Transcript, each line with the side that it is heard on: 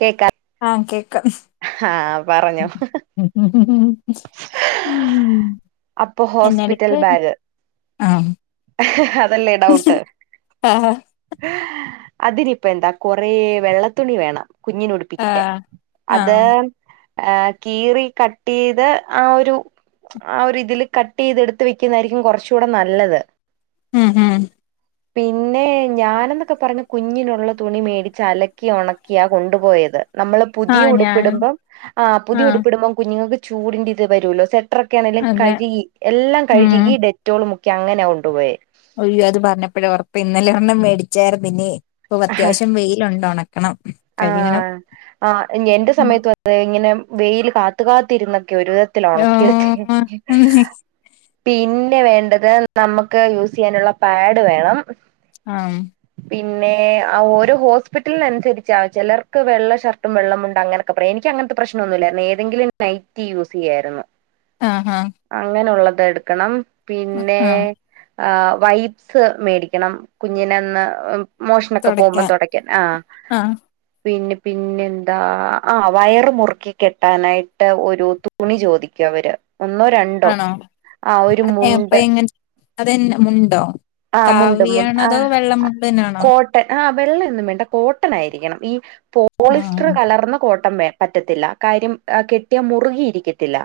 right: കേക്കാം
left: ആ കേക്കാം
right: ആഹ് പറഞ്ഞു.
left: ഉം
right: അപ്പൊ ഹോസ്പിറ്റൽ
left: എന്നെടുക്കുവായിരുന്നു
right: ബാഗ്
left: ആ
right: അതല്ലേ ഡൗട്ട്
left: ആ
right: അതിനിപ്പം എന്താ കൊറെ വെള്ളത്തുണി വേണം.
left: ആ
right: കുഞ്ഞിനുടിപ്പിക്കാൻ
left: ആ
right: അത് ആ കീറി കട്ട് ചെയ്ത് ആ ഒരു ആ ഒരു ഇതിൽ കട്ട് ചെയ്ത് എടുത്ത് വെക്കുന്നതായിരിക്കും കുറച്ച് കൂടെ നല്ലത്.
left: ഉം ഉം
right: പിന്നെ ഞാനെന്നൊക്കെ പറഞ്ഞത് കുഞ്ഞിനുള്ള തുണി മേടിച്ച് അലക്കി ഉണക്കിയാ കൊണ്ടുപോയത് നമ്മള്
left: ആ
right: പുതിയ
left: ഞാൻ
right: ഉടുപ്പിടുമ്പം ആ പുതിയ ഉടുപ്പിടുമ്പം കുഞ്ഞുങ്ങൾക്ക് ചൂടിന്റെ ഇത് വരൂല്ലോ സെറ്റ് എത്രക്കെയാണേലും
left: അതെ
right: കഴുകി എല്ലാം
left: ഉം
right: കഴുകി ഡെറ്റോൾ മുക്കി ക്ക്യ അങ്ങനാ കൊണ്ടുപോയേ
left: അയ്യോ അത് പറഞ്ഞപ്പോഴാ ഉറപ്പ് ഇന്നലെ ഒരെണ്ണം മേടിച്ചായിരുന്നു ഇനീ ഇപ്പം
right: ആഹ്
left: അത്യാവശ്യം വെയിലുണ്ടണക്ക്
right: ആഹ് ആ എന്റെ
left: ഉം
right: സമയത്ത് വന്നാലിങ്ങനെ വെയിൽ കാത്ത് കാത്തിരുന്ന് ഒരു വിധത്തിൽ
left: ആ
right: ഉണക്കിയെടുത്ത് പിന്നെ വേണ്ടത് നമുക്ക് യൂസ് ചെയ്യാനുള്ള പാഡ് വേണം
left: ആം
right: പിന്നെ ആ ഓരോ ഹോസ്പിറ്റലിനനുസരിച്ച് ചിലർക്ക് വെള്ള ഷർട്ടും വെള്ളമുണ്ടും അങ്ങനൊക്കെ പറയും. എനിക്ക് അങ്ങനത്തെ പ്രശ്നമൊന്നുമില്ലായിരുന്നു ഏതെങ്കിലും നൈറ്റി യൂസ് ചെയ്യായിരുന്നു
left: ആ ആ
right: അങ്ങനുള്ളത് എടുക്കണം പിന്നെ
left: ആ
right: ആ വൈബ്സ് മേടിക്കണം കുഞ്ഞിനന്ന് മോഷനൊക്കെ പോകുമ്പം
left: തുടയ്ക്കാൻ
right: തുടക്കാൻ ആ
left: ആ
right: പിന്നെപ്പിന്നെന്താ ആഹ് വയറ് മുറുക്കി കെട്ടാനായിട്ട് ഒരു തുണി ചോദിക്കും അവര് ഒന്നോ രണ്ടോ
left: ആണോ
right: ആ ഒരു മുണ്ട്
left: അതെന്ന മുണ്ടോ
right: ആ മുണ്ട്
left: കാവിയാണോ
right: ആ
left: അതോ വെള്ള മുണ്ടിനാണോ
right: കോട്ടൺ ആ വെള്ളൊന്നും വേണ്ട കോട്ടനായിരിക്കണം ഈ
left: ആ
right: പോളിസ്റ്റർ കലർന്ന കോട്ടൺ വേണം പറ്റത്തില്ല കാര്യം കെട്ടിയ മുറുകിയിരിക്കത്തില്ല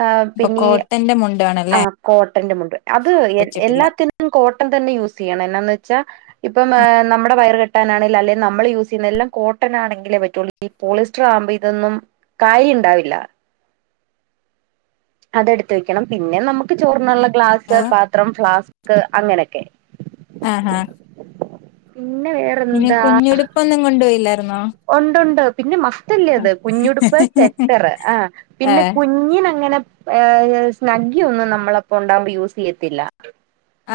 right: ആ
left: അപ്പൊ
right: പിന്നെ
left: കോട്ടന്റെ മുണ്ടാണല്ലേ
right: ആ കോട്ടന്റെ മുണ്ട് അത് എ
left: വെച്ചിട്ടില്ല
right: എല്ലാത്തിനും കോട്ടൺ തന്നെ യൂസ് ചെയ്യണം എന്നാന്ന് വെ ച്ചാ ഇപ്പം ഏ നമ്മുടെ വയർ കെട്ടാൻ ആണേലും അല്ലെങ്കിലും നമ്മളെ യൂസ് ചെയ്യുന്ന എല്ലാം കോട്ടൺ ആണെങ്കിലേ പറ്റുള്ളൂ ഈ പോളിസ്റ്റർ ആവുമ്പോ ഇതൊന്നും കാര്യം ഉണ്ടാവില്ല അതെടുത്ത് വെക്കണം പിന്നെ നമുക്ക് ചോർണുള്ള ഗ്ലാസ്
left: ആഹ്
right: പത്രം ഫ്ലാസ്ക് അങ്ങനൊക്കെ
left: ആ ആ പിന്നെ കുഞ്ഞുടുപ്പ് ഒന്നും കൊണ്ടു പോയില്ല
right: ഉണ്ട് ഉണ്ട് പിന്നെ [unintelligible] അത് കുഞ്ഞുടുപ്പ് സെറ്ററൂ ആ
left: ഏ
right: പിന്നെ കുഞ്ഞിനങ്ങനെ സ്നുഗി ഒന്നും നമ്മളോടൊപ്പം ഉണ്ടകുമ്പോ യൂസ് ചെയ്യത്തില്ല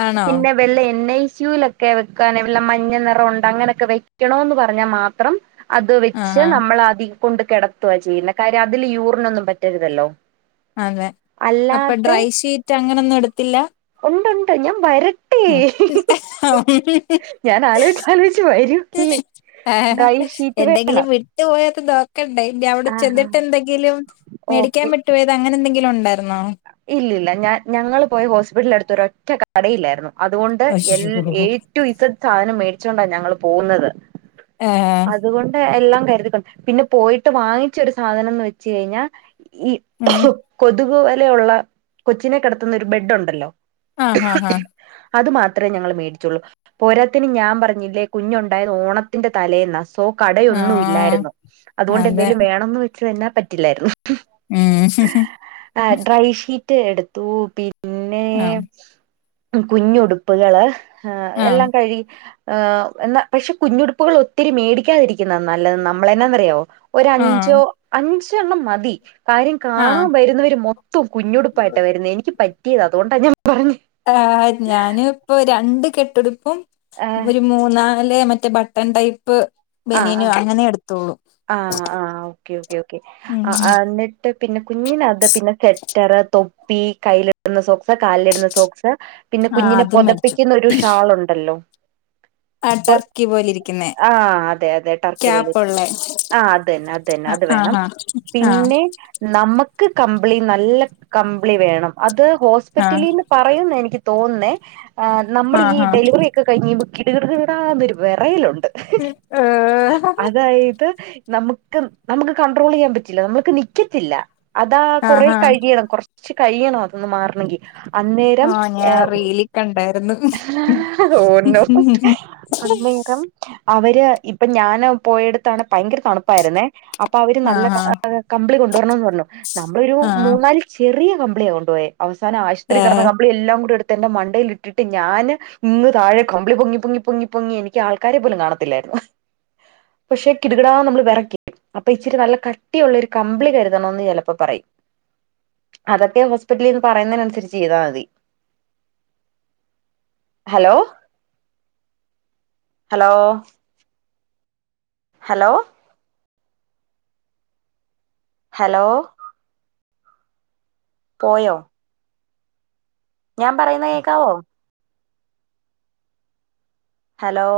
left: ആണോ
right: പിന്നെ വെള്ളെ എന്നൈ ഷൂവിലൊക്കെ വെക്കാനുള്ള മഞ്ഞ നിറം അങ്ങനെയൊക്കെ വെക്കണോന്ന് പറഞ്ഞാൽ മാത്രം അത് വെച്ച്
left: ആഹാ
right: നമ്മൾ ആദി കൊണ്ട് കെടത്തുവാ ചെയ്യുന്നെ കാര്യം അതില് യൂറിൻ ഒന്നും പറ്റരുതല്ലോ
left: അതെ അപ്പ
right: അല്ലാതെ
left: ഡ്രൈ ഷീറ്റ് അ അങ്ങനൊന്നും എടുത്തില്ല
right: ഉണ്ട്ണ്ട് ഞാൻ വര ഞാൻ ആലോചിച്ച് ആലോചിച്ച് വരൂല്ലേ
left: ഏ ഹേ
right: ഡ്രൈ ഷീറ്റ് വേ
left: എന്തെങ്കിലും വിട്ടുപോയാൽ [unintelligible] ക്കെണ്ടായ്ന്റെ അവിടെ
right: ആ ആ
left: ചെന്നിട്ട് എന്തെങ്കിലും മേടിക്കാൻ വിട്ടുപോയത് അങ്ങനെന്തെങ്കിലും ക്കെയുണ്ടായ്
right: ഇല്ലല്ല ഞാൻ ഞങ്ങള് പോയ ഹോസ്പിറ്റലിന്റെ അടുത്തൊരൊറ്റ ഒറ്റ കടയില്ലായിരുന്നു അതുകൊണ്ട്
left: അയ്യോ
right: എല്ല ഏ റ്റു ഇസഡ് സാധനം മേടി ച്ചോണ്ടാ ഞങ്ങള് പോവ്ന്നത്
left: ആഹ്
right: അതുകൊണ്ട് എല്ലാം [unintelligible] പിന്നെ പോയിട്ട് വാങ്ങിച്ചൊരു സാധനം എന്ന് വെച്ച് കഴിഞ്ഞാ ഈ
left: ഉം
right: കൊ തുക് വ ലയൊള്ള കൊച്ചിനെ കെടത്തുന്നൊരു ബെഡൊണ്ടല്ലോ
left: ആഹ്‌ ഹാ ഹാ
right: അതു മാത്രേ ഞങ്ങള് മേടിച്ചൊള്ളൂ പോരാത്തതിന് ഞാൻ പറഞ്ഞില്ലേ കുഞ്ഞുണ്ടായത് ഓണത്തിന്റെ തലേന്നാ സോ കടയൊന്നും
left: ആഹ്
right: ഇല്ലായിരുന്നു അതുകൊണ്ട്
left: അതെ
right: എന്തേലും വേണന്ന് വെ [unintelligible] തെന്നാ പറ്റില്ലായിരുന്നു
left: ഉം
right: ആ ഡ്രൈ ഷീ റ്റ് എടുത്തു പി ന്നേ
left: ആഹ്
right: കുഞ്ഞുടുപ്പുകള് ഹാ
left: ആഹ്
right: എല്ലാം കഴി ഏഹ് എന്നാ പക്ഷെ കുഞ്ഞുടുപ്പുകൾ ഒത്തിരി മേടിക്കാതിരിക്കുന്ന നല്ലത് നമ്മള എന്നാെന്നറിയോ ഒര അഞ്ചോ
left: ആഹ്
right: അഞ്ച്. ഞ്ചെണ്ണം മതി. കാര്യം
left: ആഹ്
right: കാണാൻ വരുന്നവരും. മൊത്തം കുഞ്ഞുടുപ്പായിട്ടാ വരുന്നേ എനിക്ക് പ റ്റി അതോണ്ടാ ഞ
left: ആഹ് ഞാന്‌ ഇപ്പൊ രണ്ട് കെട്ടു ടുപ്പും
right: ആഹ്
left: ഇവരു മൂന്നാ ല്ലെ മറ്റേ ബട്ടൺ ടൈപ്പ്
right: ആഹ്
left: ബനിയന് അങ്ങനെ എടു
right: ആഹ് ആഹ് ഓക്കെ ഓക്കെ ഓക്കെ
left: ഉം
right: ആഹ് ന്നിട്ട് പിന്നെ കുഞ്ഞിനത് പിന്നെ സെറ്റർ തൊ പീ കൈയ്യിലിടുന്ന സോക്സ്, കാലിൽടുന്ന സോക്സ സ് പിന്നെ
left: ആഹ്
right: കുഞ്ഞിനെ
left: അതും
right: പൊതപ്പിക്കുന്ന ഒരു ഷാള് ഉണ്ടല്ലോ
left: ആഹ് ടർക്കി പോലിരിക്കുന്ന
right: ആഹ് അതെ അതെ ടർക്കി പോലെ
left: ക്യാപ്പ് ഉള്ളെ
right: ആഹ് അതന്നെ അതന്നെ അത് വേണം പിന്നെ നമ്മക്ക് കം മ്പിളി നല്ല കമ്പിളി വേണം അത്
left: ആഹ്
right: ഹോസ്പിറ്റലിൽ ന്ന് പറയും എനിക്ക് തോന്നു ണേ ആഹ് നമ്മളീ
left: ആഹ് ആഹ് ആഹ്
right: ഡെലിവറി ഒക്കെ കയ്ഞ്ഞി ബ് കിടുകിട്കിടാന്നൊരു വെറയലാെ ണ്ട്
left: ഏഹ്
right: അതായത് നമുക്ക് നമുക്ക് കണ്ട്രോളെയ്യാം പറ്റില്ല നമ്മൾക്ക് നിക്കത്തില്ല അതാ കൊറേ
left: ആഹാ
right: കഴിയണം കൊർ ച്ച് കഴിയണം അതൊന്ന് മാർണെങ്കി അന്നേരം
left: ആഹ്
right: എ
left: ഞാൻ റീലി കണ്ടായിരുന്നു
right: ഒന്നോ അന്നേരം അവര് ഇപ്പൊ ഞാന് പോയെട്ത്താണ് ഭയങ്കര തണുപ്പായിരന്നേ അപ്പൊ അവര്
left: ആഹ്
right: നല്ല ക
left: ആഹ്
right: കമ്പിളി കൊണ്ട് [unintelligible] നമ്മളൊരു
left: ആഹ്
right: മുന്നാല് ചെറിയ കം കൊണ്ട പോയ അവസാന ആശുത്രി
left: ഏഹ്
right: കിടന്ന കമ്പിളി എല്ലാം കൂടെ എടുത്ത് എന്റെ മണ്ടൽ ഇട്ടിട്ട് ഞാൻ ഇന്ന് താഴെ കമ്പിളി പൊങ്ങി പൊങ്ങി പൊങ്ങി പൊങ്ങി എനിക്ക് ആൾക്കാരെ പോലും കാണത്തില്ലായിരുന്നു പക്ഷെ കിടുകിടാന്ന് നമ്മൾ വിറക്കും അപ്പൊ ഇച്ചിരി നല്ല കട്ടിയുള്ള ഒരു കമ്പിളി കരുതണന്ന് ചിലപ്പോ പറയും അതൊക്കെ ഹോസ്പിറ്റലന്ന് പറയുന്നതിന അനുസരിച്ച് ചെയ്താൽ മതി ഹലോ ഹലോ ഹലോ ഹലോ പോയ ഞാൻ പറയുന്ന കേക്കാവോ ഹലോ